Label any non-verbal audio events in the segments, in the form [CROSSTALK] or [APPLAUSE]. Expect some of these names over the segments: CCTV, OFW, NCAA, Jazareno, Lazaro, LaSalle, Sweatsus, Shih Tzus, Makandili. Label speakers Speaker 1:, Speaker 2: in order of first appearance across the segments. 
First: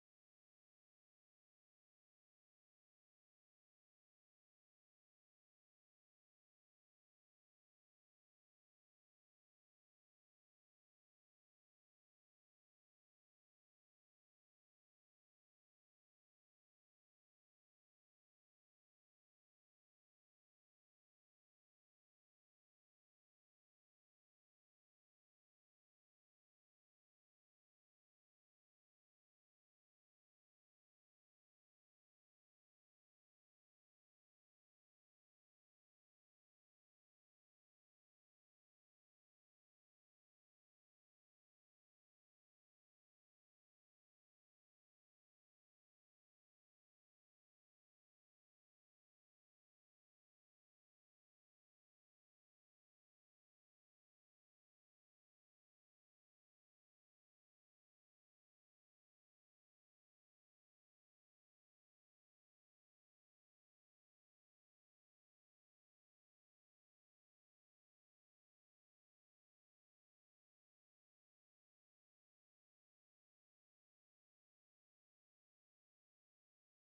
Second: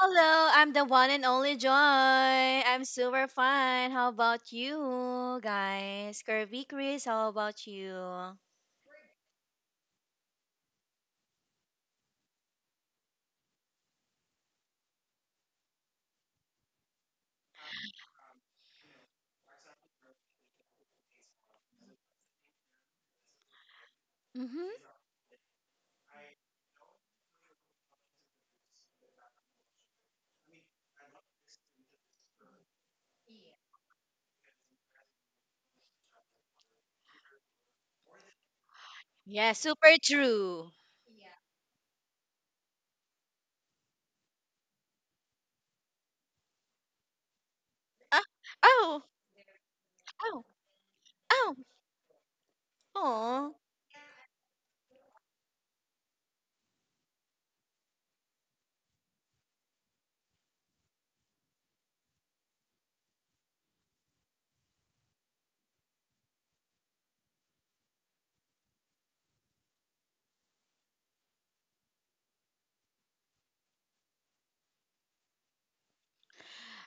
Speaker 1: Hello, I'm the one and only Joy. I'm super fine. How about you guys? Curvy Chris, how about you? Mm-hmm. Yeah, super true. Ah, oh, oh, oh, oh.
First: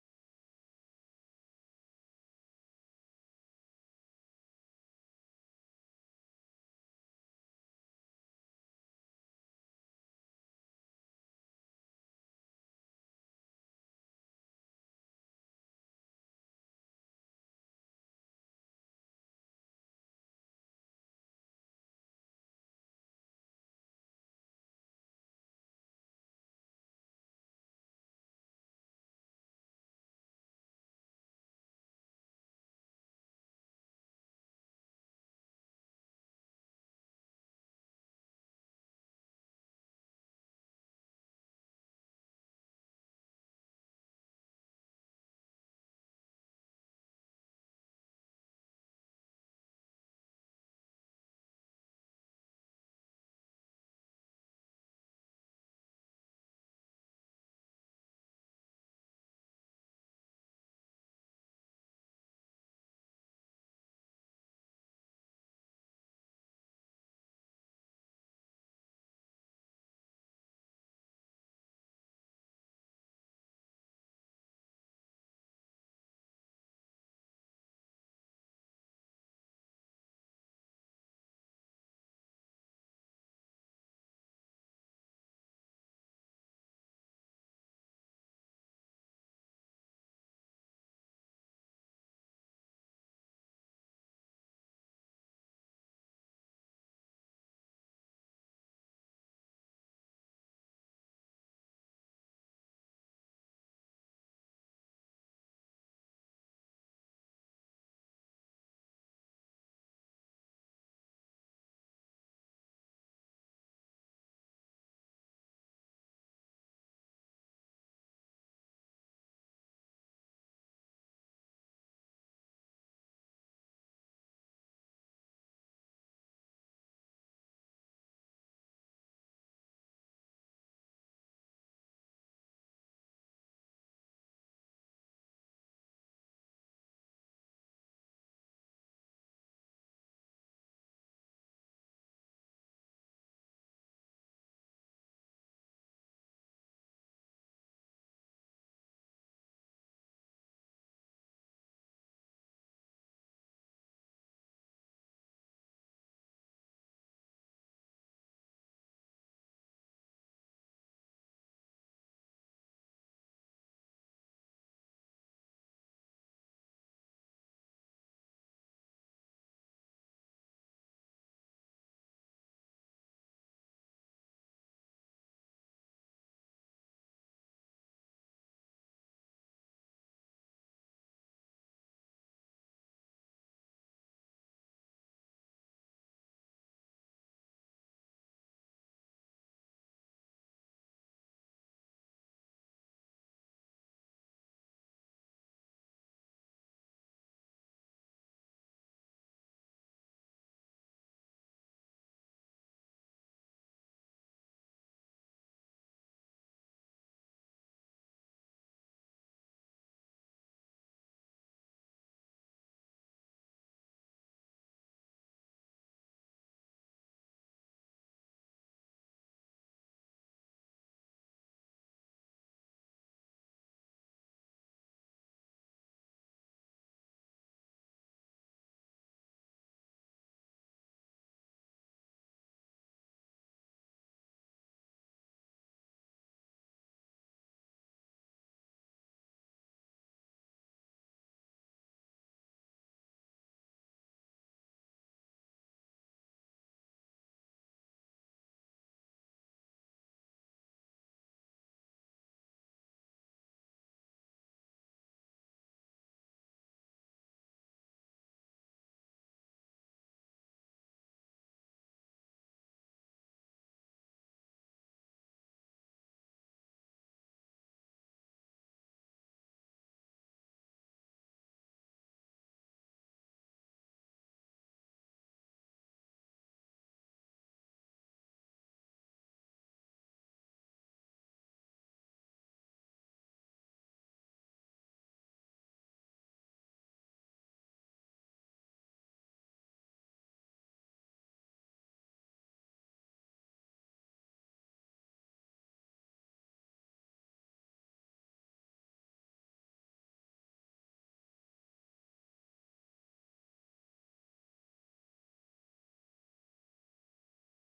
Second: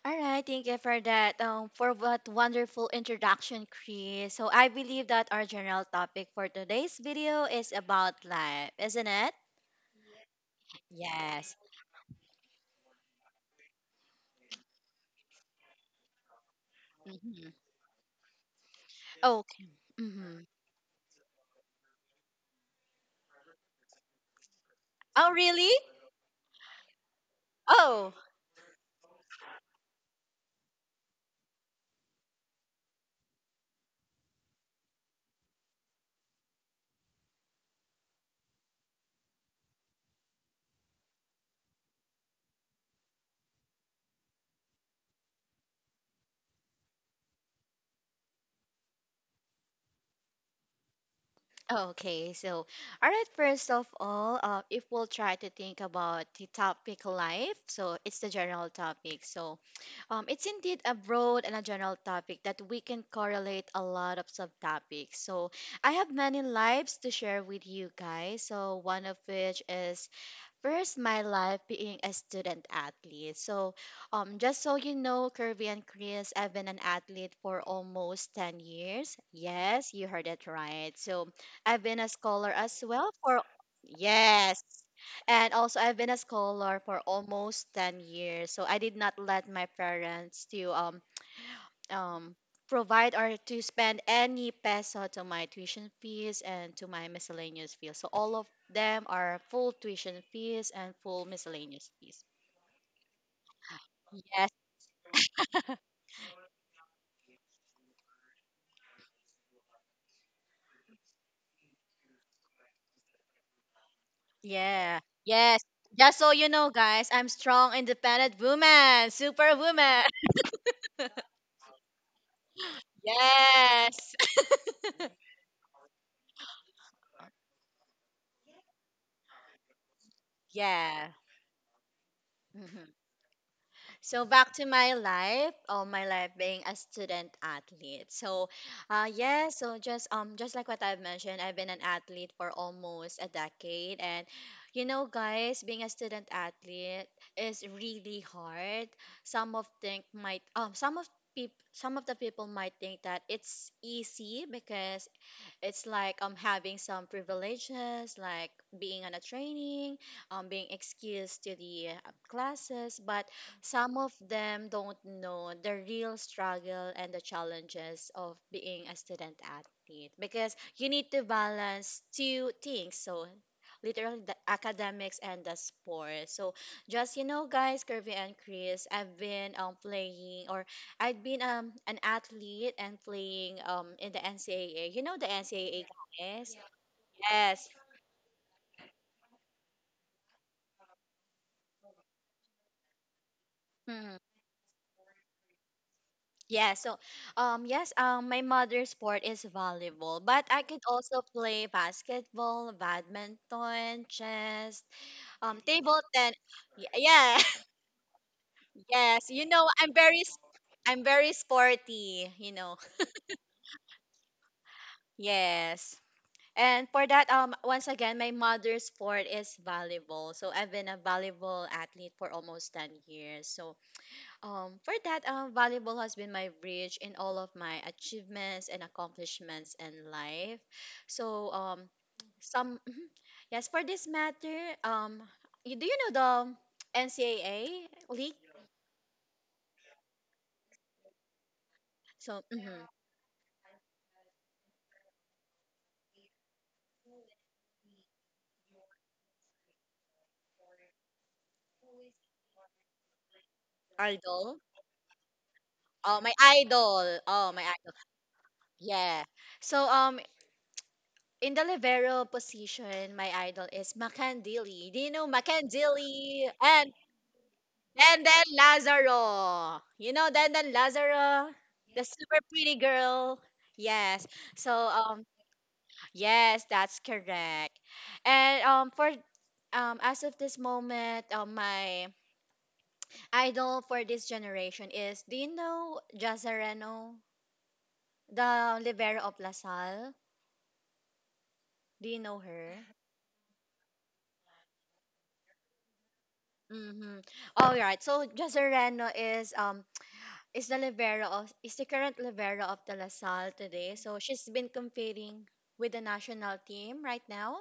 Speaker 1: All right, thank you for that. For what wonderful introduction, Chris. So I believe that our general topic for today's video is about life, isn't it? Yes. Mm-hmm. Okay. Mm-hmm. Oh, really? Oh, okay, all right, first of all, if we'll try to think about the topic life, so it's the general topic. So it's indeed a broad and a general topic that we can correlate a lot of subtopics. So I have many lives to share with you guys. So one of which is first, my life being a student athlete. So, just so you know, Kirby and Chris, I've been an athlete for almost 10 years. Yes, you heard it right. So, I've been a scholar as well for, yes. And also, I've been a scholar for almost 10 years. So, I did not let my parents to um, provide or to spend any peso to my tuition fees and to my miscellaneous fees. So all of them are full tuition fees and full miscellaneous fees. Yes, yeah, yes. Just so you know, guys, I'm strong, independent woman, superwoman. [LAUGHS] Yes, [LAUGHS] yeah. So back to my life, oh, my life being a student athlete. So, yeah, so just like what I've mentioned, I've been an athlete for almost a decade, and you know, guys, being a student athlete is really hard. Some of think might some of peop some of the people might think that it's easy because it's like having some privileges, like being on a training, being excused to the classes, but some of them don't know the real struggle and the challenges of being a student athlete because you need to balance two things. So literally the academics and the sport. So just you know, guys, Kirby and Chris, I'd been an athlete and playing in the NCAA. You know the NCAA, guys? Yes. Mm. Yeah, so yes, my mother's sport is volleyball, but I could also play basketball, badminton, chess, table tennis. Yeah. [LAUGHS] Yes, you know I'm very sporty, you know. Yes. And for that, once again, my mother's sport is volleyball. So I've been a volleyball athlete for almost 10 years. So for that, volleyball has been my bridge in all of my achievements and accomplishments in life. So some, [LAUGHS] mhm. Yes, for this matter, you, do you know the NCAA league? So mhm, idol. Oh, my idol. Oh, my idol. Yeah. So in the libero position, my idol is Makandili. Do you know Makandili? And then Lazaro. You know then Lazaro, super pretty girl. Yes. So yes, that's correct. And for as of this moment, my idol for this generation is, do you know Jazareno, the libero of Lasal? Do you know her? Mm-hmm. All right. So Jazareno is the current libero of the LaSalle today. So she's been competing with the national team right now.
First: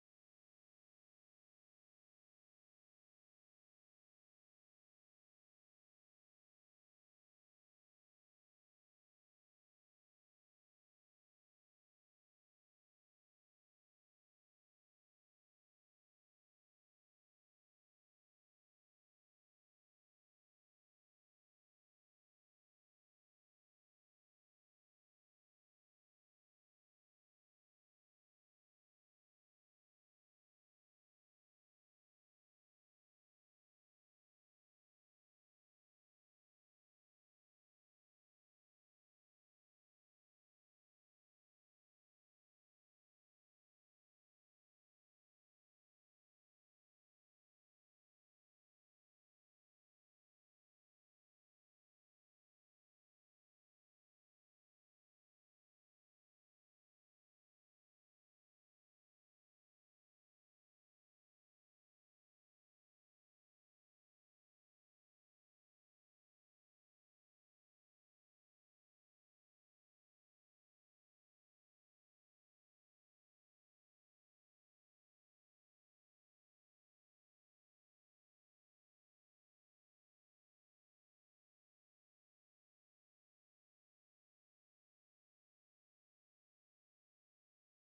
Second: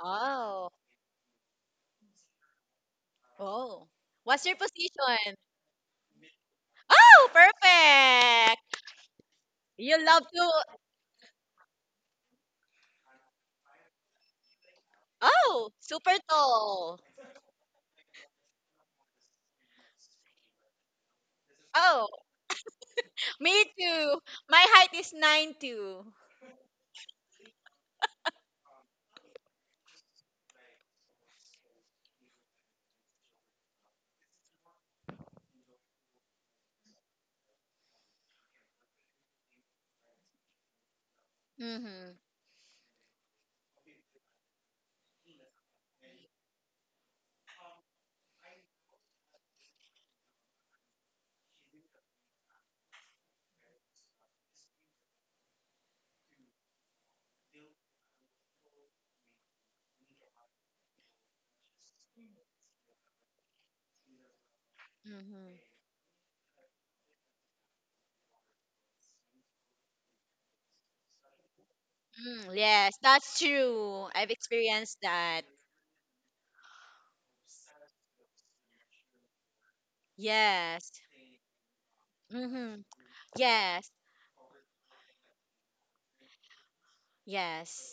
Speaker 1: Oh, oh. What's your position? Oh, perfect. You love to. Oh, super tall. Oh, me too. My height is 9'2". Mhm. Mhm. Mm, yes, that's experience. Yes. Yes. Yes.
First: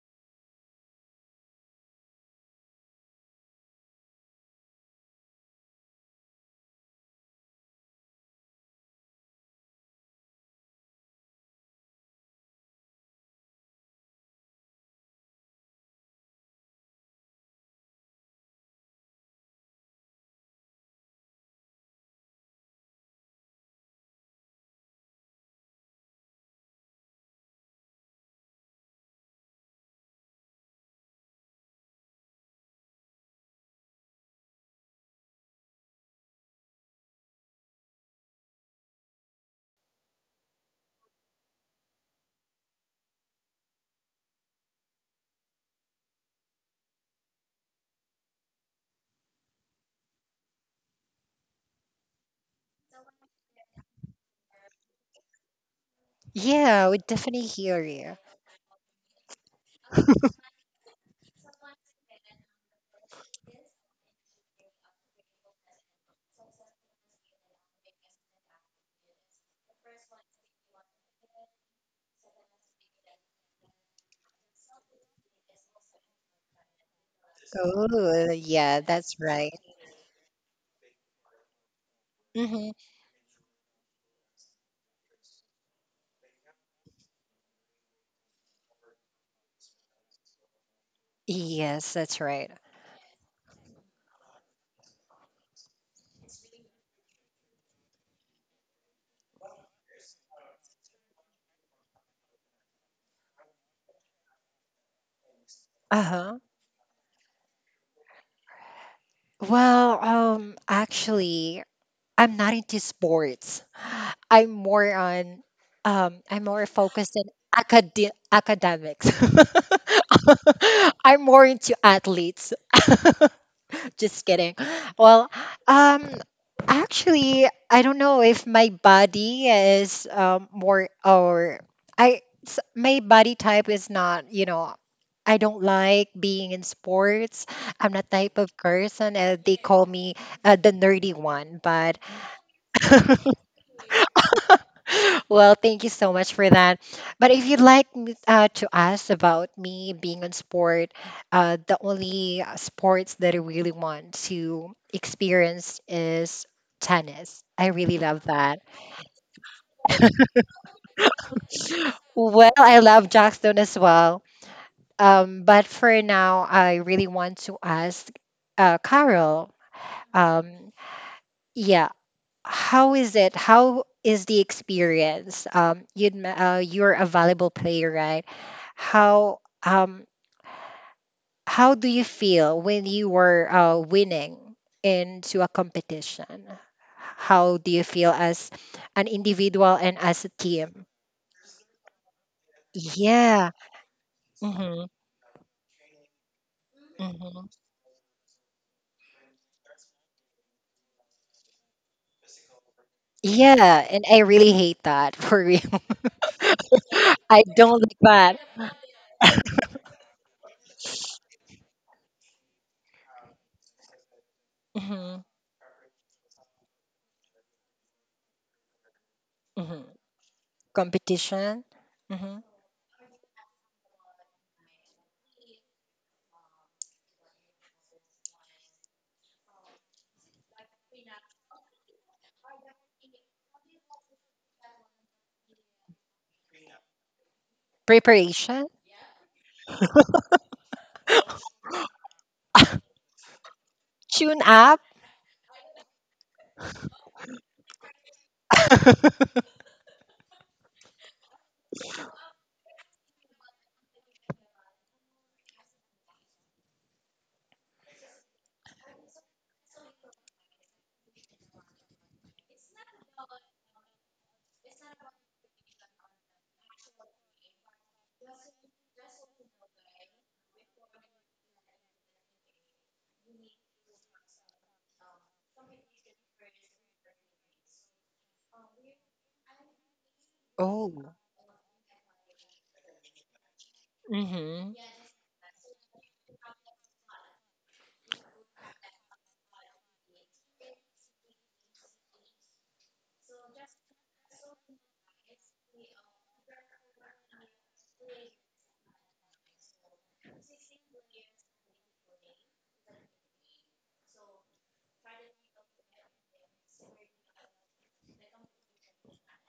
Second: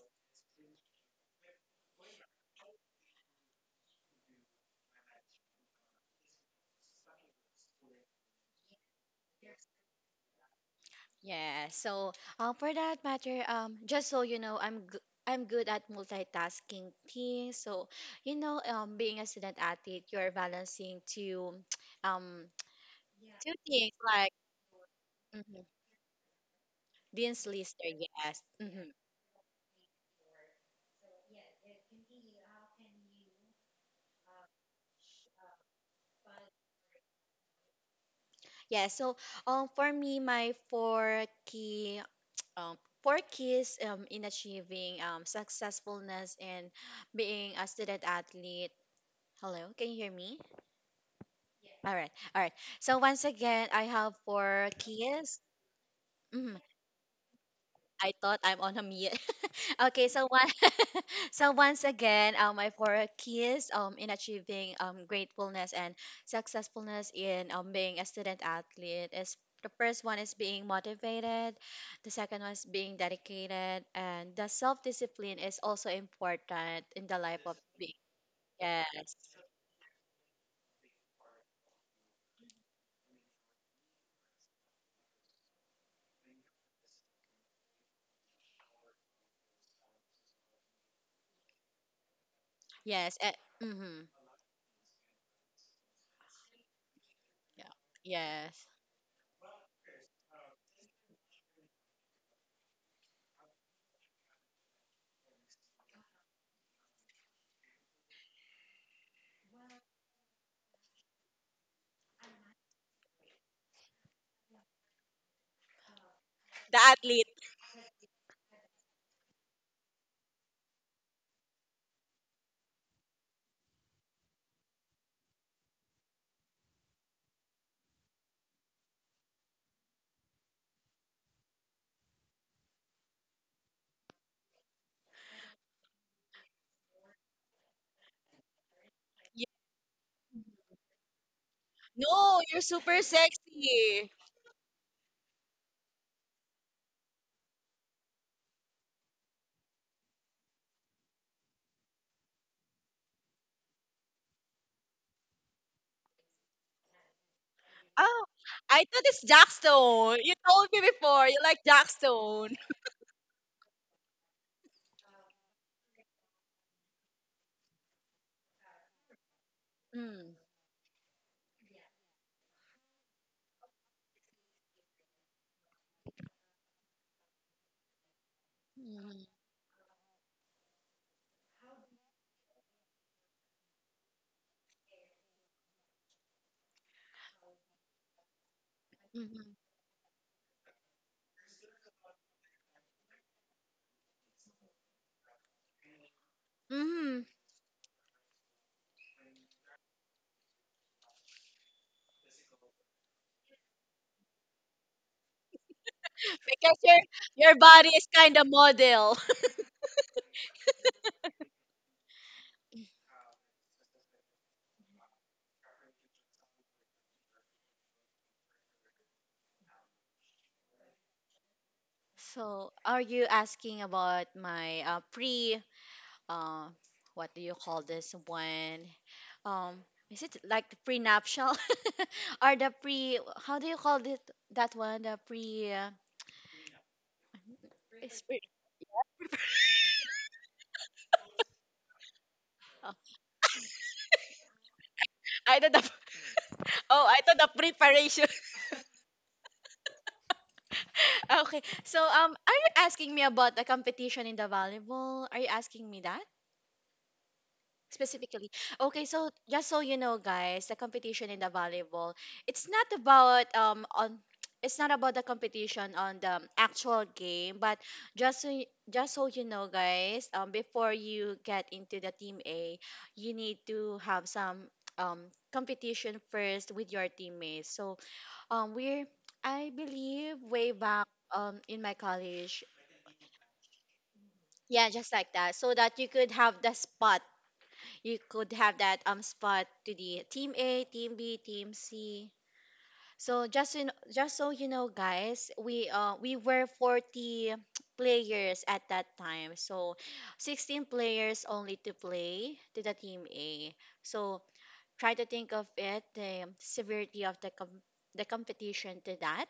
Speaker 1: Yeah. So, for that matter, just so you know, I'm good at multitasking things. So, you know, being a student athlete, you're balancing two, [TSK] um, two things like mhm, Dean's Lister. Yes. Hmm. Yeah. So, for me, my um, four keys in achieving successfulness and being a student athlete. Hello, can you hear me? All right, all right. So once again, I have four kids. Mhm.
Speaker 2: Yeah, we definitely hear
Speaker 1: I
Speaker 2: you.
Speaker 1: thought I'm on a mute. [LAUGHS] Okay, so one, [LAUGHS] so once again, my four keys in achieving gratefulness and successfulness in being a student athlete is the first one is being motivated, the second one is being dedicated, and the self discipline is also important in the life.
Speaker 2: Oh, yeah, that's
Speaker 1: Yes,
Speaker 2: right. Hmm. Yes, that's right.
Speaker 1: yes, eh, mhm, yeah, yes.
Speaker 2: Uh huh. Well, actually, I'm not into sports. [SIGHS] I'm more on, I'm more
Speaker 1: The
Speaker 2: focused on
Speaker 1: athlete.
Speaker 2: academics. [LAUGHS] I'm more into athletes. [LAUGHS] Just kidding. [GASPS] Well, um, actually, I don't know if my body type is not, you know, I don't like being in sports. I'm the type of person they call me the nerdy one, but
Speaker 1: No, you're super sexy.
Speaker 2: well, thank you so much for that. But if to ask about me being on sport, the only sports that I really want to experience is tennis. I really love
Speaker 1: Oh,
Speaker 2: that.
Speaker 1: I thought it's Jackstone. You told me before you like
Speaker 2: Well,
Speaker 1: Jackstone.
Speaker 2: I love Jackstone as well. But for now, I really want to ask Carol.
Speaker 1: Mm,
Speaker 2: Um, yeah, how is it? How is the experience? You're a volleyball player, right?
Speaker 1: mhm,
Speaker 2: How um how do you feel when you were winning into a competition? How do you feel as an
Speaker 1: mhm,
Speaker 2: individual and as a team? Yeah. Hmm.
Speaker 1: mhm.
Speaker 2: Hmm. Yeah, and I really hate that for real.
Speaker 1: Because your
Speaker 2: [LAUGHS] I
Speaker 1: your
Speaker 2: don't
Speaker 1: body
Speaker 2: like
Speaker 1: is kind
Speaker 2: that.
Speaker 1: of model.
Speaker 2: Hmm. Hmm. Competition, hmm,
Speaker 1: So, are you asking about my pre uh what do you call this one? Um, is it like the prenuptial [LAUGHS] or the pre, how do you call it, that one? The is pre-
Speaker 2: preparation,
Speaker 1: oh,
Speaker 2: tune up.
Speaker 1: I thought the, [LAUGHS] oh, I thought the preparation. [LAUGHS] Okay. So, are you asking me about the competition in the volleyball? Are you asking me that specifically? Okay. So, just so you know, guys, the competition in the volleyball, it's not about on. [TSK] It's not about the competition on the actual game, but just so you know, guys, before you get into the team A, you need to have some [TSK] competition first with your teammates. So um, we're, I believe, way back
Speaker 2: Oh.
Speaker 1: in my college.
Speaker 2: Hmm.
Speaker 1: Yeah, just like that. So that you could have the spot. You could have that spot to the team A, team B, team C. So just so you know, guys, we were 40 players at that time. So 16 players only to play to the team A. So try to think of it, the severity of the competition to that.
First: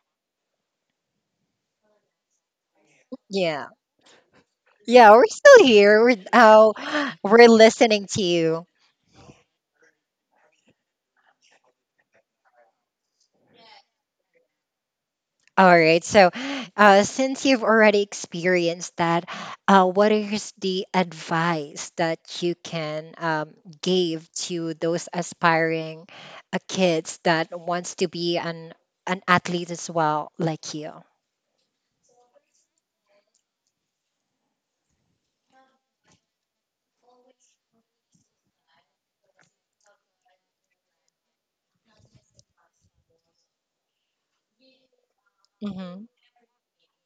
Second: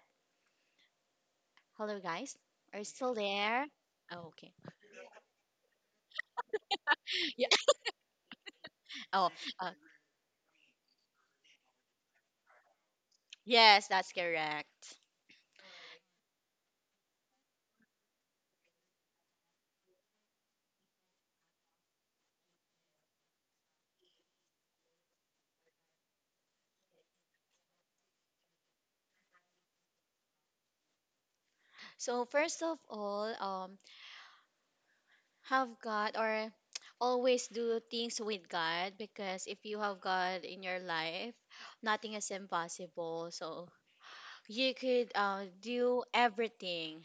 Speaker 1: Hello, guys. Are you still there?
Speaker 2: Yeah.
Speaker 1: Oh, okay.
Speaker 2: Yeah, we're still here. Oh, [GASPS]
Speaker 1: [LAUGHS] Yeah.
Speaker 2: we're listening to you.
Speaker 1: Oh, uh, yes, that's correct.
Speaker 2: All right. So, since you've already experienced that, what is the advice that you can give to those aspiring kids that wants to be an athlete as well, like you?
Speaker 1: So first of all, have God or [TSK] always do things with God because if you have God in your life, nothing is impossible. So you could do
Speaker 2: Hmm.
Speaker 1: everything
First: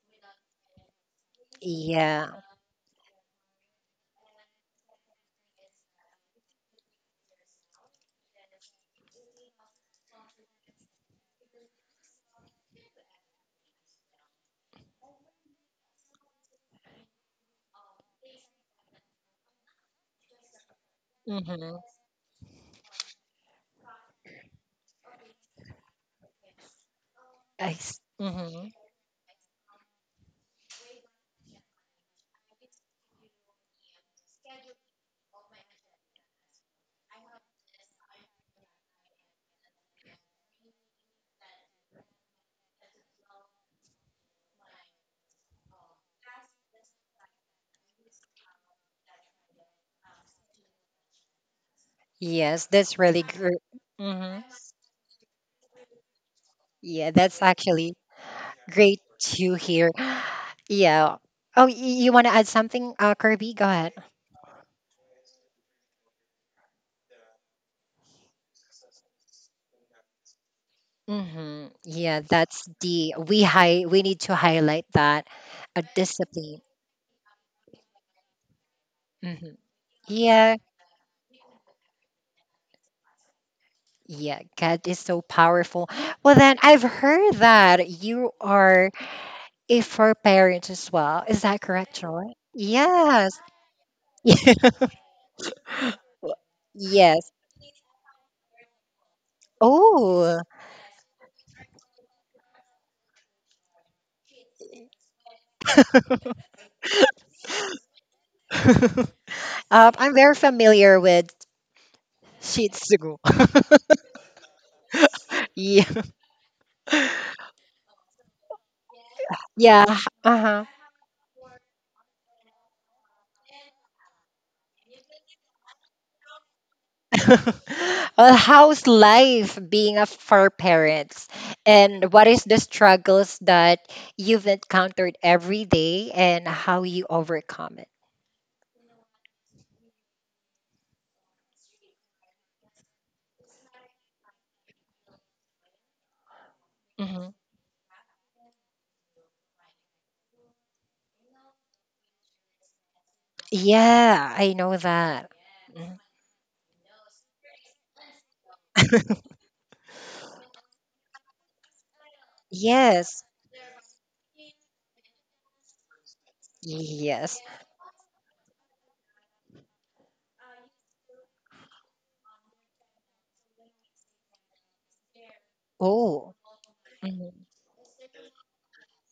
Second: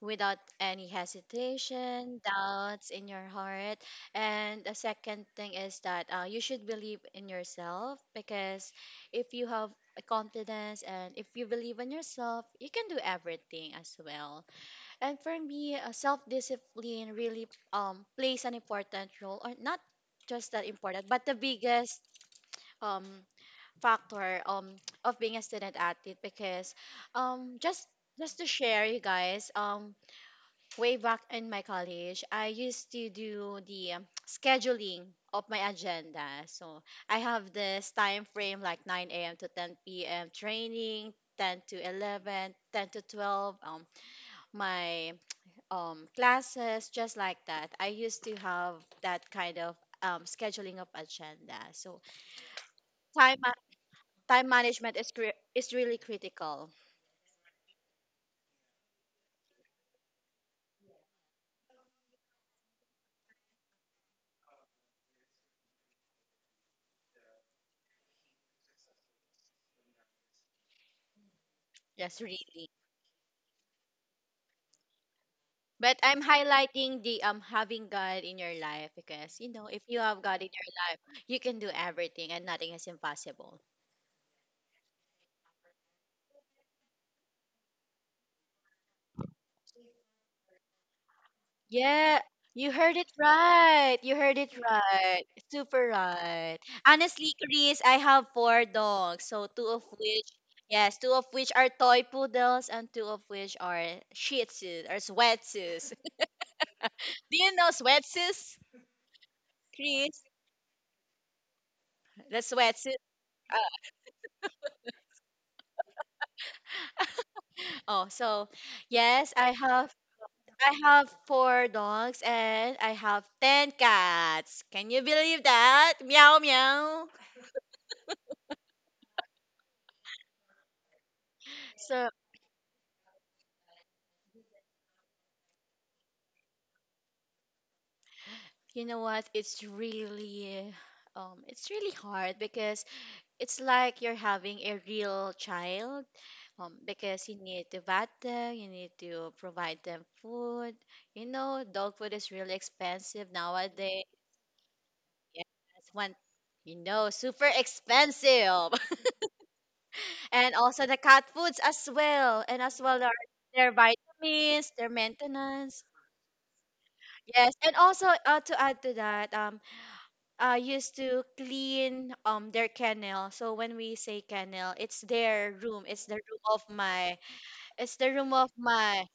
Speaker 1: without any hesitation,
Speaker 2: Yeah.
Speaker 1: doubts in your heart. And the second thing is that you should believe in yourself because if you have a confidence and if you believe in yourself, you can do everything as well. And for me, self discipline really plays an important role, or not just that important, but the
Speaker 2: Hmm.
Speaker 1: biggest um, factor [TSK] of being a student athlete because um,
Speaker 2: I,
Speaker 1: just just to
Speaker 2: hmm.
Speaker 1: share you guys way back in my college, I used to do the [TSK] scheduling of my agenda. So I have this time frame like 9 a.m. to 10 p.m. training, 10 to 11, 10 to 12, my classes, just like that. I used to have that kind of scheduling of agenda. So
Speaker 2: Yes, that's really
Speaker 1: time ma-
Speaker 2: great. Hmm.
Speaker 1: time management is is really critical.
Speaker 2: Yeah, that's actually great to hear. Yeah. Oh, you want to add something, Kirby? Go ahead. Hmm.
Speaker 1: Yes,
Speaker 2: Yeah,
Speaker 1: really.
Speaker 2: that's the we high we need to highlight that a
Speaker 1: But I'm
Speaker 2: discipline.
Speaker 1: highlighting the having God in your life because you
Speaker 2: Hmm.
Speaker 1: know if you have God in
Speaker 2: Yeah,
Speaker 1: your life, you can do everything and nothing is impossible.
Speaker 2: yeah, God is so powerful. Well, then I've heard that you are a fur parent as well. Is that correct,
Speaker 1: Yeah,
Speaker 2: Joy?
Speaker 1: you heard it
Speaker 2: Yes.
Speaker 1: right. You heard it
Speaker 2: [LAUGHS]
Speaker 1: right. Super
Speaker 2: Well,
Speaker 1: right. Honestly,
Speaker 2: yes.
Speaker 1: Chris, I have four dogs. So two of which,
Speaker 2: Oh,
Speaker 1: yes, two of which are toy poodles and two of which are Shih Tzus or Sweatsus. [LAUGHS] Do you know Sweatsus,
Speaker 2: I'm
Speaker 1: Chris?
Speaker 2: very familiar with
Speaker 1: The
Speaker 2: Shih
Speaker 1: Sweatsus.
Speaker 2: Tzu. [LAUGHS] Yeah.
Speaker 1: Oh, so yes, I
Speaker 2: Yeah.
Speaker 1: have
Speaker 2: Uh-huh.
Speaker 1: I have four dogs and I have ten cats. Can you believe that? Meow meow.
Speaker 2: [LAUGHS] Well, how's life being a fur parents?
Speaker 1: So
Speaker 2: And what is the struggles that you've encountered every day and how you overcome it?
Speaker 1: you know what? It's really it's really hard because it's like you're having a real child. Because you
Speaker 2: Hmm.
Speaker 1: need to vet them, you need to provide them food. You know, dog food is really expensive nowadays.
Speaker 2: Yeah, I know that.
Speaker 1: Yes,
Speaker 2: Mhm.
Speaker 1: one, you know, super expensive. And also the cat foods as well, and as well
Speaker 2: Yes.
Speaker 1: their vitamins, their maintenance.
Speaker 2: Yes.
Speaker 1: Yes, and also to add to that, used to clean their kennel. So when we say kennel, it's their room. It's the
Speaker 2: Oh.
Speaker 1: room of my.
Speaker 2: Mhm.
Speaker 1: It's the room of my.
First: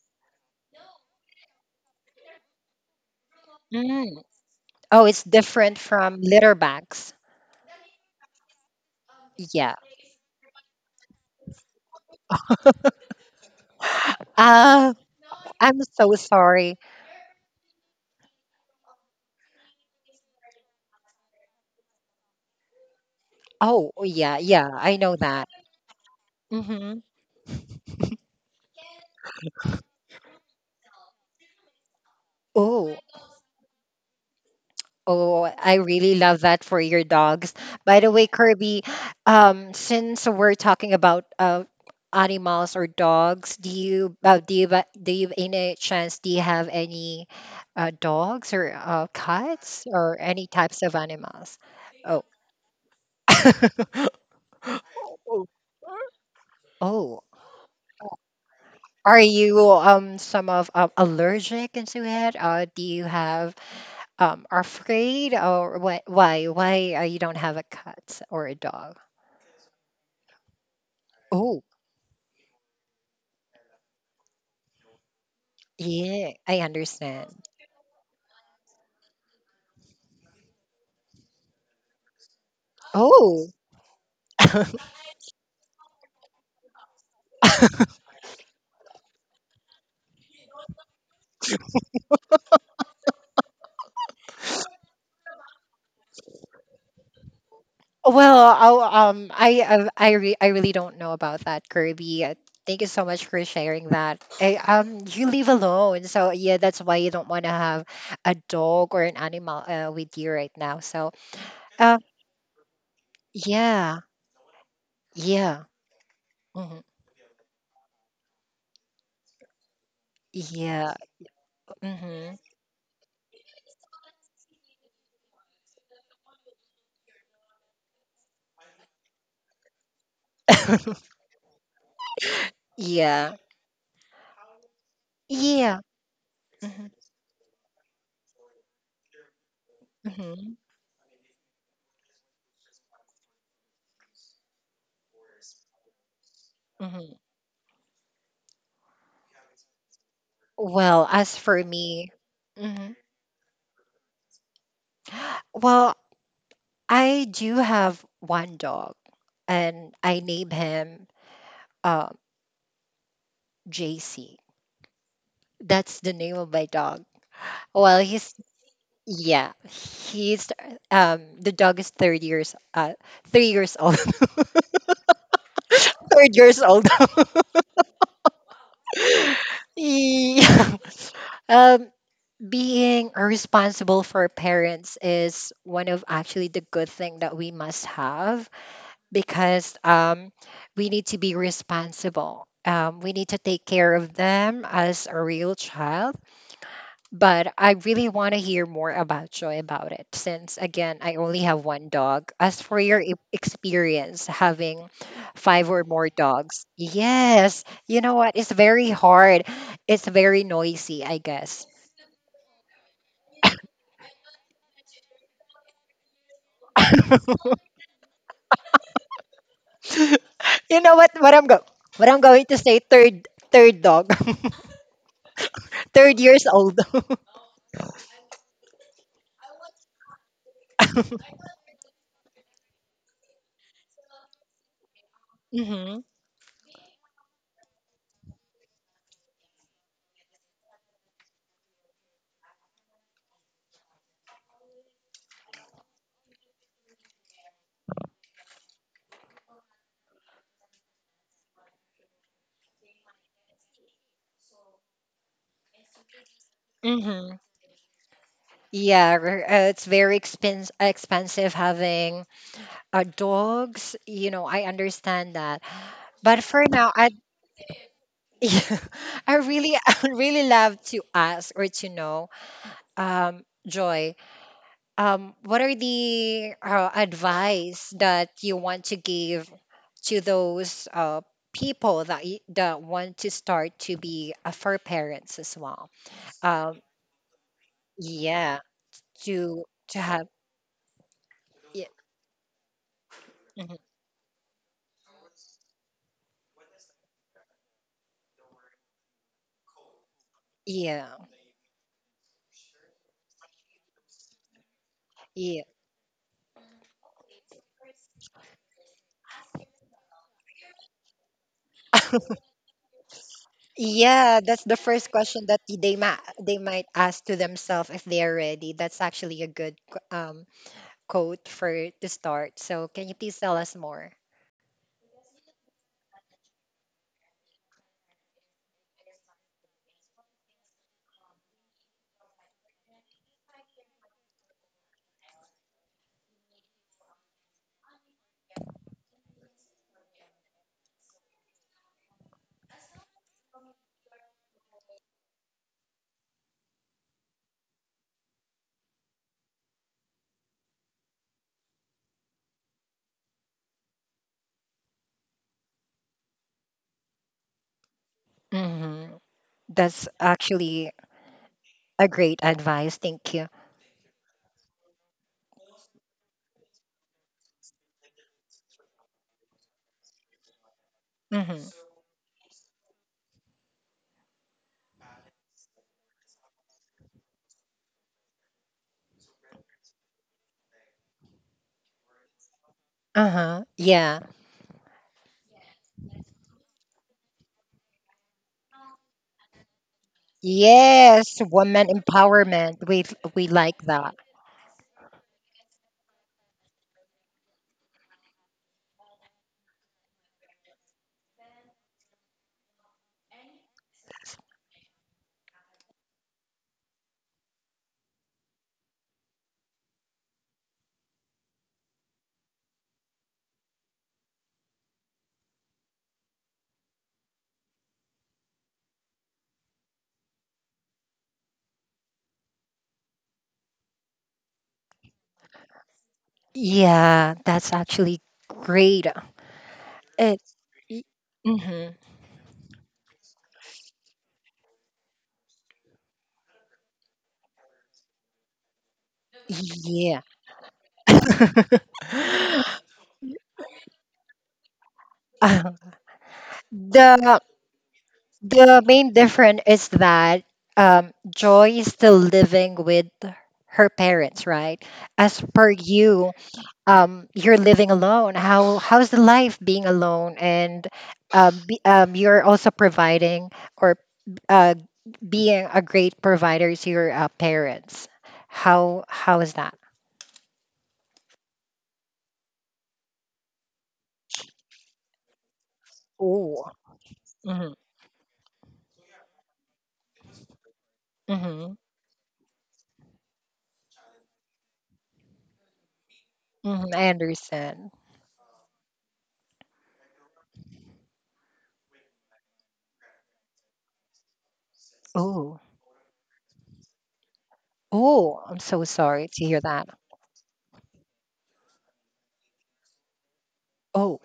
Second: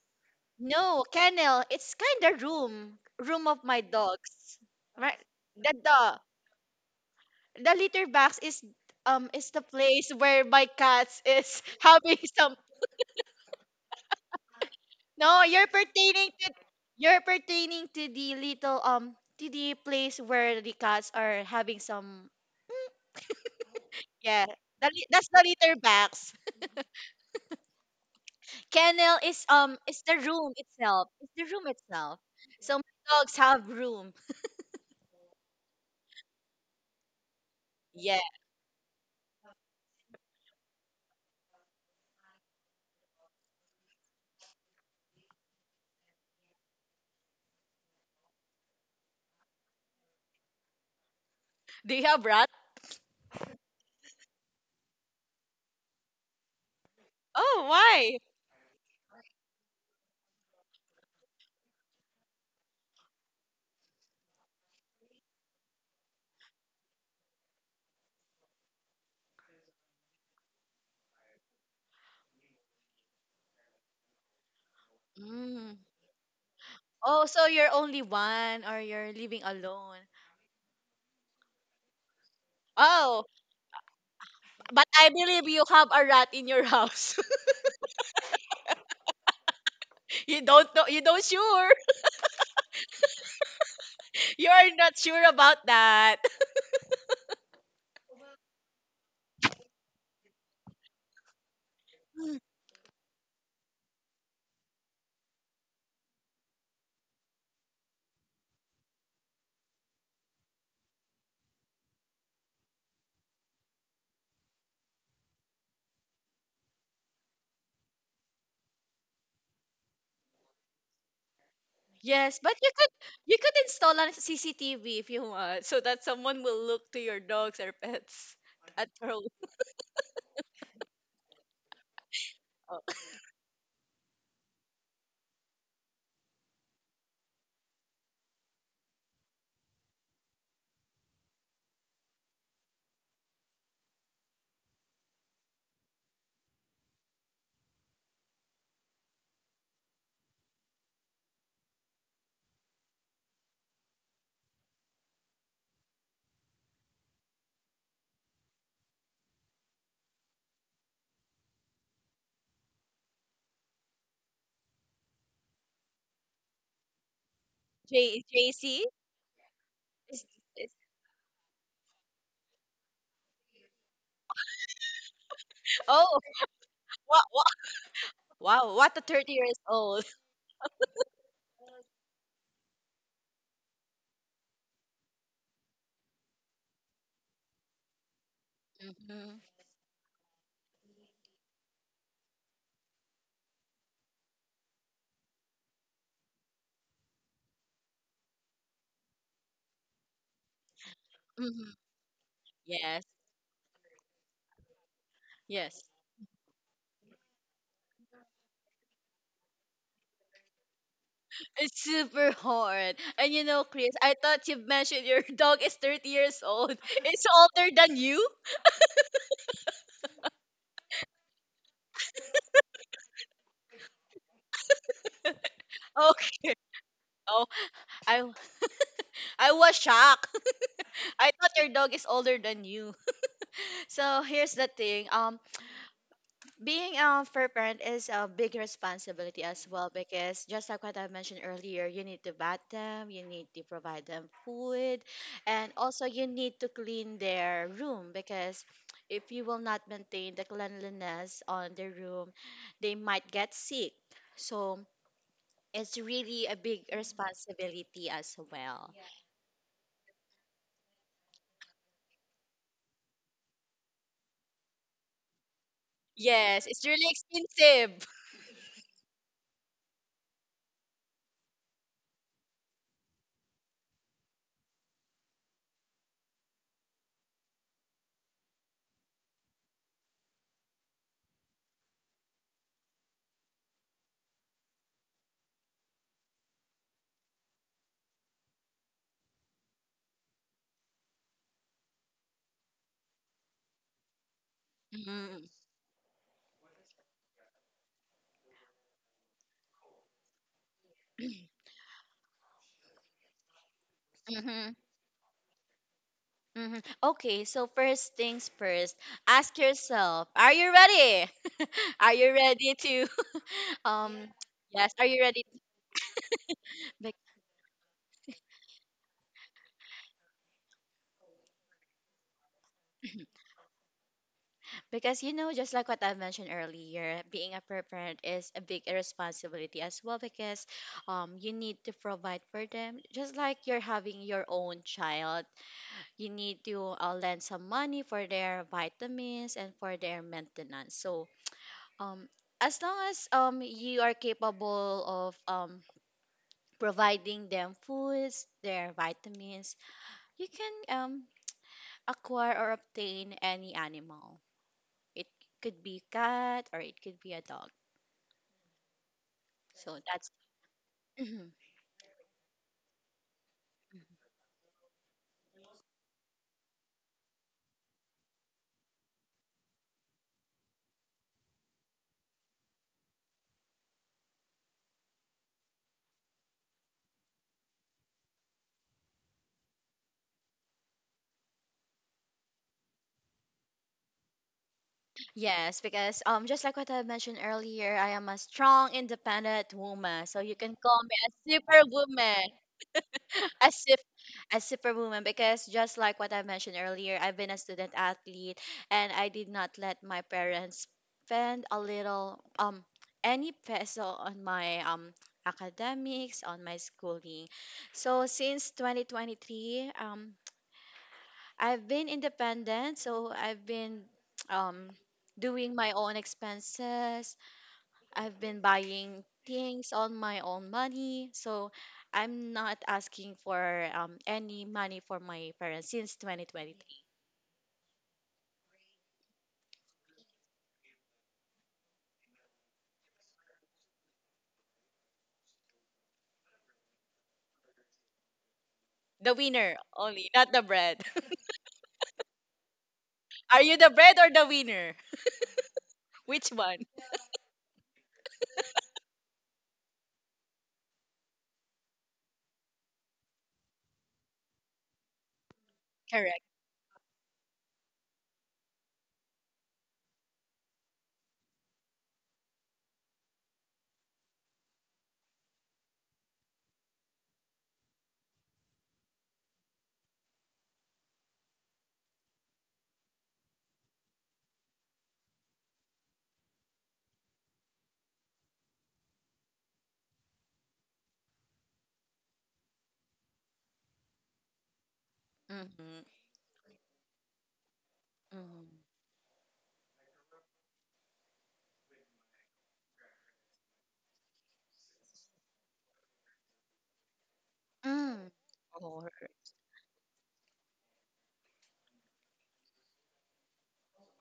Speaker 1: No kennel. It's kind of room. Room of my
Speaker 2: Mm.
Speaker 1: dogs.
Speaker 2: Oh,
Speaker 1: Right.
Speaker 2: it's
Speaker 1: The
Speaker 2: different from
Speaker 1: dog.
Speaker 2: litter bags.
Speaker 1: The litter box is the
Speaker 2: Yeah.
Speaker 1: place where my cats is [LAUGHS] having some.
Speaker 2: [GASPS] Uh,
Speaker 1: No, you're
Speaker 2: I'm so
Speaker 1: pertaining to,
Speaker 2: sorry.
Speaker 1: you're pertaining to the little to the place where the cats are having some,
Speaker 2: Oh, yeah,
Speaker 1: yeah,
Speaker 2: yeah,
Speaker 1: that,
Speaker 2: I know
Speaker 1: that's
Speaker 2: that.
Speaker 1: the litter box.
Speaker 2: Hmm.
Speaker 1: Kennel is the room itself. It's the room itself. So
Speaker 2: Oh,
Speaker 1: my dogs have room.
Speaker 2: oh, I really love that for your dogs. By the
Speaker 1: Yeah.
Speaker 2: way, Kirby, since we're talking about animals or dogs, do you ba- do you any chance do you have any dogs or cats or any types of animals?
Speaker 1: Do you
Speaker 2: Oh,
Speaker 1: have rat?
Speaker 2: oh,
Speaker 1: Oh, why?
Speaker 2: are you some of allergic into it? Do you have afraid or what? Why you don't have a cat or a dog? Oh.
Speaker 1: Mm.
Speaker 2: Yeah, I
Speaker 1: Oh, so
Speaker 2: understand.
Speaker 1: you're only one or you're living alone. Oh,
Speaker 2: Oh,
Speaker 1: but I believe you have a rat in your house. [LAUGHS] You don't know, you don't sure. [LAUGHS] You are not sure about that.
Speaker 2: well, I'll, I, re- I really don't know about that, Kirby. Thank you so much for sharing that. I, you live alone, so yeah, that's why you don't want to have a dog or an animal with you right now. So, uh, yeah, yeah, hmm, yeah, hmm,
Speaker 1: Yes, but you could install a CCTV if you want, so that someone will look to your dogs or pets at your whole-
Speaker 2: [LAUGHS]
Speaker 1: oh,
Speaker 2: yeah, yeah. Hmm. Hmm. Hmm. Well, as for me, hmm, well, I do have one dog, and I name him uh, JC. That's the name of my dog. Well,
Speaker 1: J
Speaker 2: he's
Speaker 1: JC.
Speaker 2: yeah,
Speaker 1: Is-
Speaker 2: he's
Speaker 1: is-
Speaker 2: the dog is third years 3 years old, [LAUGHS]
Speaker 1: Oh,
Speaker 2: third years old.
Speaker 1: wow,
Speaker 2: [LAUGHS]
Speaker 1: wow, what a 30 years old.
Speaker 2: Yeah. Um, being responsible for parents is one of actually the good thing that we must have
Speaker 1: Hmm.
Speaker 2: because we need to be responsible. We need to take care of them as a real child. But I really want to hear more about Joy about it, since again, I only have
Speaker 1: Hmm.
Speaker 2: one dog. As for your
Speaker 1: Yes,
Speaker 2: experience having five
Speaker 1: yes.
Speaker 2: or more dogs, yes, you know what? It's very hard. It's very noisy, I guess.
Speaker 1: It's super hard. And you know, Chris, I thought you mentioned your [LAUGHS] dog is 30 years old. It's older than you?
Speaker 2: You know what? What I'm going to say, third dog, [LAUGHS] third years
Speaker 1: Okay.
Speaker 2: old.
Speaker 1: Oh, I I was shocked. [LAUGHS] I
Speaker 2: [LAUGHS]
Speaker 1: thought your dog is older than you. So here's the thing. Being a fair parent is a big responsibility as well because just like what I mentioned earlier, you need to bath them, you need to provide them food, and also you need to clean their room because if you will not maintain the cleanliness on their room, they might get sick. So it's really a big
Speaker 2: Mm-hmm.
Speaker 1: responsibility as well.
Speaker 2: Yeah, r- it's very expense expensive having dogs. You know, I understand that. But
Speaker 1: Yes,
Speaker 2: for
Speaker 1: it's
Speaker 2: now,
Speaker 1: really
Speaker 2: I
Speaker 1: expensive.
Speaker 2: [LAUGHS] I really [LAUGHS] I would really love to ask or to know, um, Joy, what are the advice that you want to give to those people that that want to start to be fur parents as well? Um, yeah, to have yeah, mhm,
Speaker 1: [LAUGHS]
Speaker 2: yeah.
Speaker 1: Mm-hmm.
Speaker 2: Yeah.
Speaker 1: Okay, so first things first, ask yourself, are you ready? [LAUGHS] Are you ready to [LAUGHS] um
Speaker 2: Yeah, that's the
Speaker 1: yes, are
Speaker 2: first
Speaker 1: you ready?
Speaker 2: question that they might
Speaker 1: Be-
Speaker 2: ask to themselves if they are ready. That's actually a good quote for to start. So can you please tell us more?
Speaker 1: because you know, just like what I mentioned earlier, being a parent is a big responsibility as well because you need to provide for them just like you're having your own child. You need to lend some money for their vitamins and for their maintenance. So, um as long as you are capable of providing them foods, their vitamins. You can acquire or obtain any animal. It could be cat or it could be a dog.
Speaker 2: Hmm.
Speaker 1: So
Speaker 2: That's
Speaker 1: that's
Speaker 2: actually
Speaker 1: Mhm.
Speaker 2: a great advice. Thank you. Hmm. Uh huh. Yeah.
Speaker 1: Yes, because just like what I mentioned earlier, I am a strong, independent woman. So you can call
Speaker 2: Yes,
Speaker 1: me a
Speaker 2: woman
Speaker 1: superwoman.
Speaker 2: empowerment. We like
Speaker 1: As if
Speaker 2: that.
Speaker 1: as superwoman because just like what I mentioned earlier, I've been a student athlete and I did not let my parents spend a little any peso on my academics on my schooling. So since 2023, I've been independent, so I've been [TSK] um doing my own expenses. I've been buying things on my own money, so I'm not asking for any money for my parents since 2023.
Speaker 2: Yeah, that's actually great. It's. Mm-hmm.
Speaker 1: The winner
Speaker 2: Yeah.
Speaker 1: only, not the bread. [LAUGHS] Are you the bread or the winner?
Speaker 2: [LAUGHS] [LAUGHS]
Speaker 1: Which one?
Speaker 2: the the main difference is that Joy is still living with her parents, right? As per you,
Speaker 1: Correct.
Speaker 2: you're living alone. How's the life being alone? And you're also providing or uh, being a great provider to your parents. How is that? Oh, mm-hmm, mm-hmm,
Speaker 1: Mm-hmm.
Speaker 2: mm-hmm, I understand.
Speaker 1: Mm-hmm.
Speaker 2: Oh,
Speaker 1: Mm.
Speaker 2: oh, I'm so
Speaker 1: Or
Speaker 2: sorry to hear that. Oh,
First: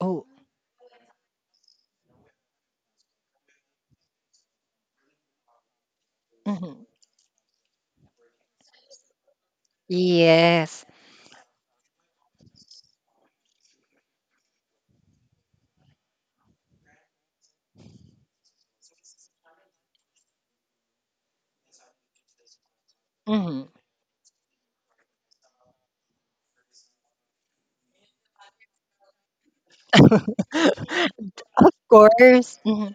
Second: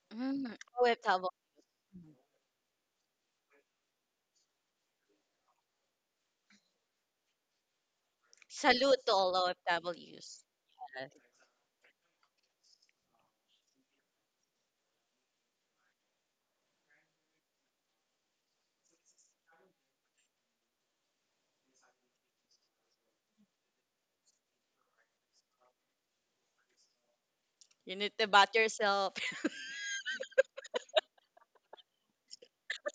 Speaker 2: oh.
Speaker 1: mm. OFW.
Speaker 2: Mhm.
Speaker 1: Salute to all O F Ws.
Speaker 2: Yes.
Speaker 1: Yes.
Speaker 2: Mm-hmm.
Speaker 1: You need to bat yourself.
Speaker 2: [LAUGHS] Of course. Mm-hmm.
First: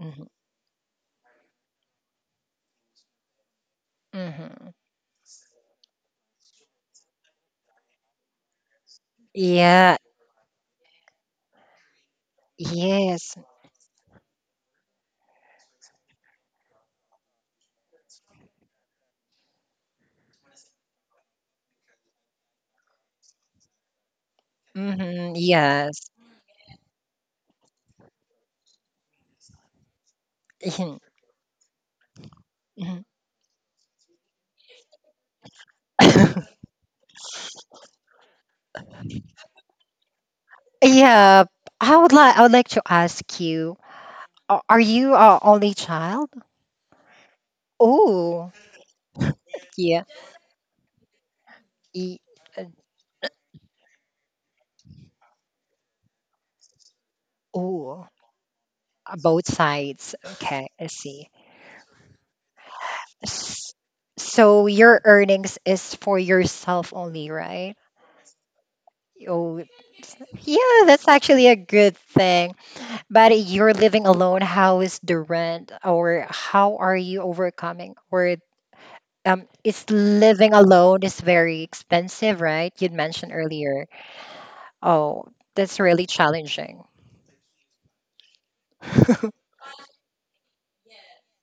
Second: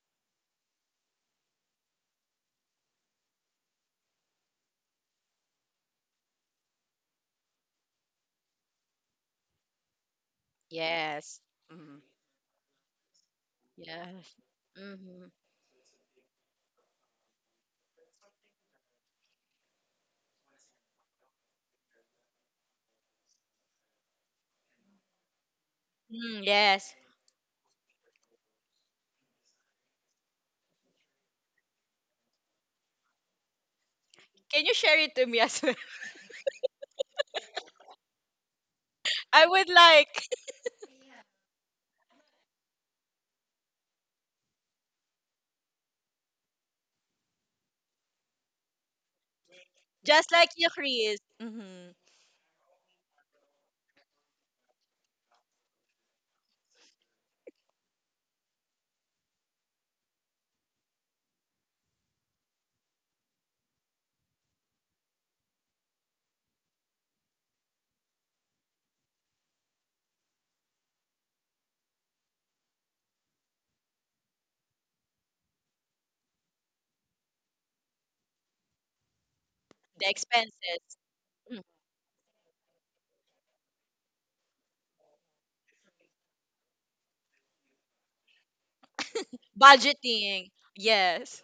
Speaker 2: Mm-hmm. Hmm. Yeah.
Speaker 1: [LAUGHS] Yes. Mm.
Speaker 2: Yes.
Speaker 1: Yes. Mm-hmm.
Speaker 2: Mm-hmm. Yes.
Speaker 1: Mm, yes.
Speaker 2: Mm-hmm.
Speaker 1: Can you share it to me as well?
Speaker 2: [LAUGHS]
Speaker 1: [LAUGHS] I would like.
Speaker 2: Yeah. I would like to ask you, are you a only child? Oh, yeah.
Speaker 1: Just like you, Chris.
Speaker 2: E- uh, oh, both sides. Okay, I see. S- So your earnings is for yourself only, right? Oh, it's, yeah, that's actually a good thing. But you're living alone. How is the rent, or how are you overcoming? Or is
Speaker 1: The expenses,
Speaker 2: living alone is
Speaker 1: mm,
Speaker 2: very expensive, right? You'd mentioned earlier. Oh, that's really challenging.
Speaker 1: budgeting. Yes,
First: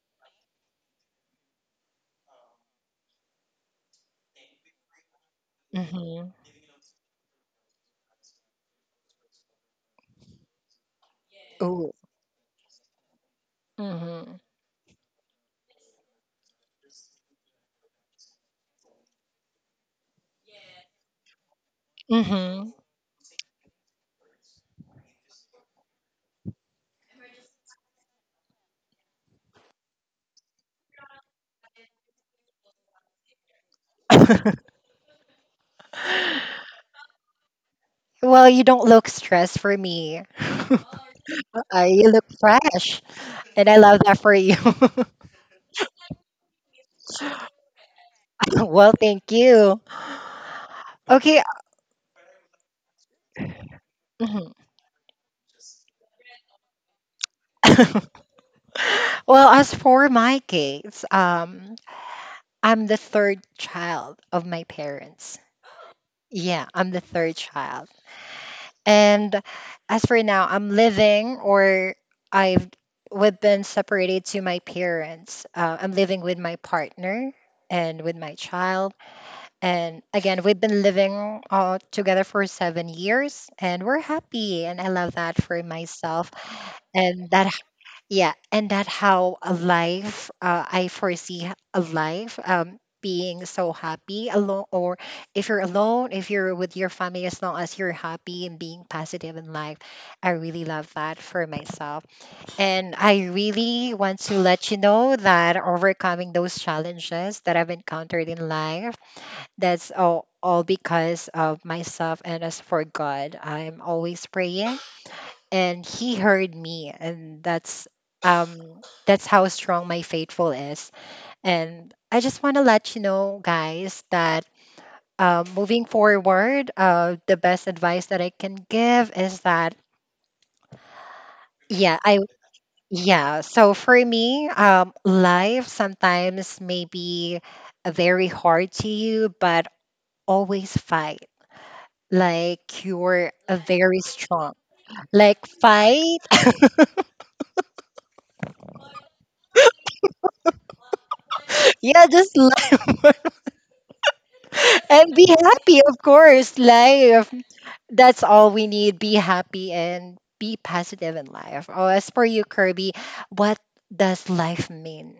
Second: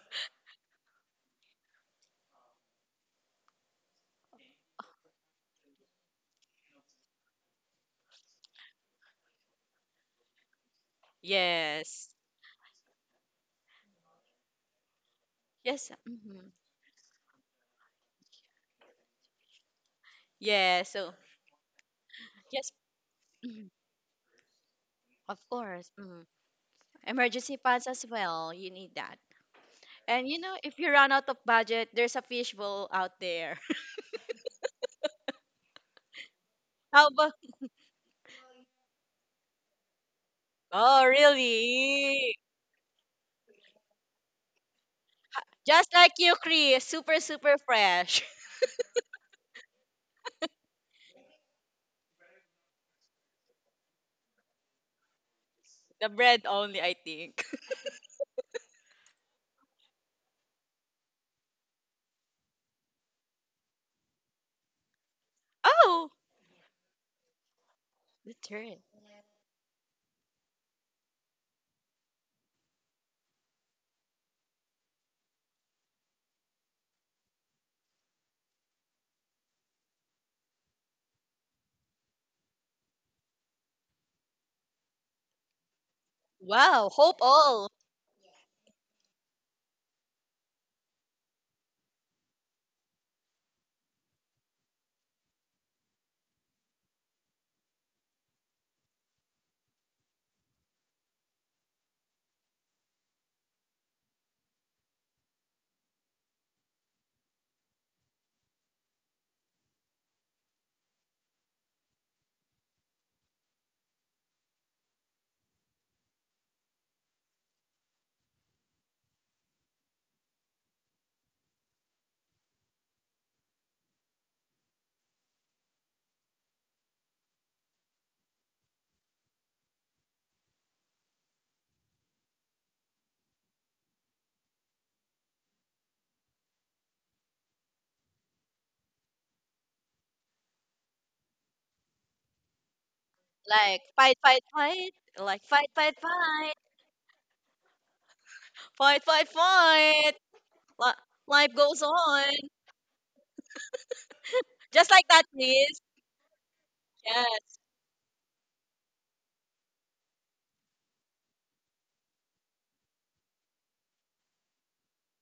Speaker 2: Mm-hmm. Oh.
Speaker 1: yes,
Speaker 2: Mm-hmm.
Speaker 1: yes, mm-hmm. Yes. So
Speaker 2: Mm-hmm.
Speaker 1: yes, mhm, of course. Mhm. Emergency funds as well. You need that. And you know, if you run out of budget, there's a fishbowl out there. [LAUGHS]
Speaker 2: [SIGHS]
Speaker 1: How about?
Speaker 2: Well, you don't look stressed for me. [LAUGHS]
Speaker 1: Oh,
Speaker 2: You look
Speaker 1: really?
Speaker 2: fresh, and I love that for you.
Speaker 1: Just like you, Chris. Super, super fresh.
Speaker 2: [LAUGHS] Well, thank you. Okay. Mhm.
Speaker 1: [LAUGHS] The bread only, I think. [LAUGHS]
Speaker 2: Well, as for my case, I'm the third child of my parents.
Speaker 1: Oh,
Speaker 2: Yeah, I'm the third child.
Speaker 1: the turn.
Speaker 2: And as for now, I'm living or I've we've been separated to my parents. I'm living with my partner and with my child. And again, we've been living together for 7 years and we're happy. And I love that for myself.
Speaker 1: Wow, hope
Speaker 2: And that
Speaker 1: all.
Speaker 2: Yeah, and that how a life I foresee a life being so happy alone, or if you're alone, if you're with your family, as long as you're happy and being positive in life, I really love that for myself. And I really want to let you know that overcoming those challenges that I've encountered in life, that's all because of myself and as for God, I'm always praying and he heard me and um that's how strong my faithful is and I just want to let you know guys that moving forward the best advice that I can give is that yeah I yeah so for me life sometimes may be very hard to you but always fight like you're a
Speaker 1: Like
Speaker 2: very
Speaker 1: fight, fight,
Speaker 2: strong
Speaker 1: fight. Like
Speaker 2: like
Speaker 1: fight, fight,
Speaker 2: fight
Speaker 1: fight. Fight, fight, fight. Li- Life goes
Speaker 2: [LAUGHS] yeah
Speaker 1: on.
Speaker 2: just
Speaker 1: Just like
Speaker 2: and
Speaker 1: that,
Speaker 2: be
Speaker 1: please.
Speaker 2: happy, of course. Life.
Speaker 1: Yes.
Speaker 2: That's all we need. Be happy and be positive in life. Oh, as for you, Kirby, what does life mean?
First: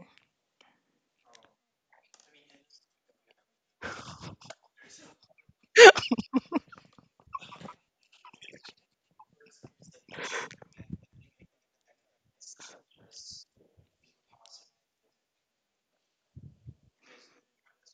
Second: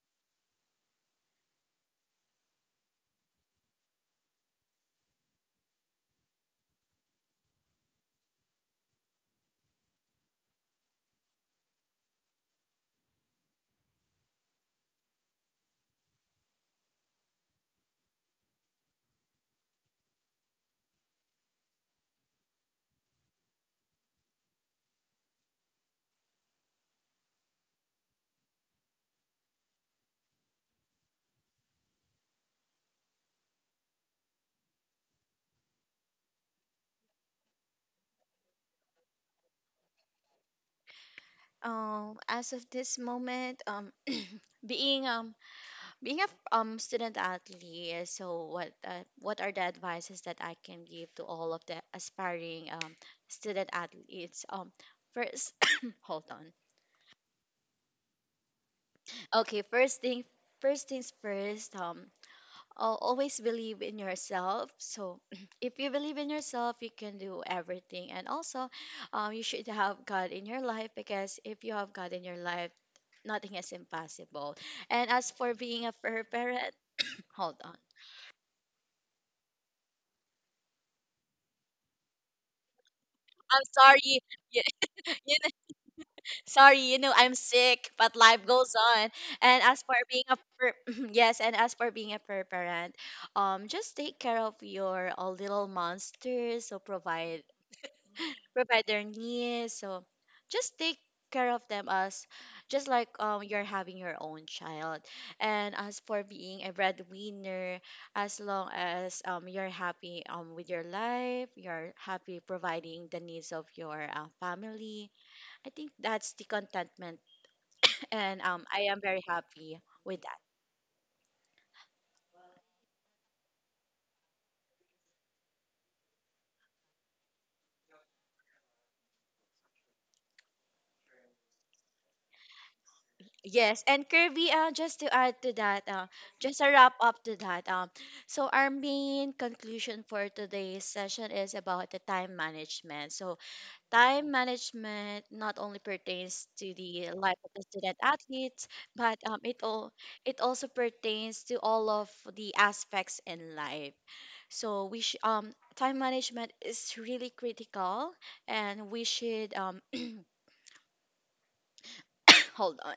Speaker 1: As of this moment, [CLEARS THROAT] being being a student athlete, so what are the advices that I can give to all of the aspiring student athletes? First, [COUGHS] hold on. Okay, first thing, first things first. Always believe in yourself. So, [CLEARS THROAT] if you believe in yourself, you can do everything. And also, you should have God in your life because if you have God in your life, nothing is impossible. And as for being a fur parent, [CLEARS THROAT] hold on. I'm sorry. [LAUGHS] You, know, sorry, you know I'm sick, but life goes on. And as for being a fur, [CLEARS THROAT] yes, and as for being a fur parent, just take care of your little monsters. So provide their needs. So just take care of them as just like you're having your own child. And as for being a breadwinner, as long as you're happy with your life, you're happy providing the needs of your family. I think that's the contentment, [LAUGHS] and I am very happy with that. Yes, and Kirby, just to add to that, just a wrap up to that. So our main conclusion for today's session is about the time management. So time management not only pertains to the life of the student athletes, but it also pertains to all of the aspects in life. So time management is really critical, and we should [COUGHS] [CLEARS THROAT] hold on.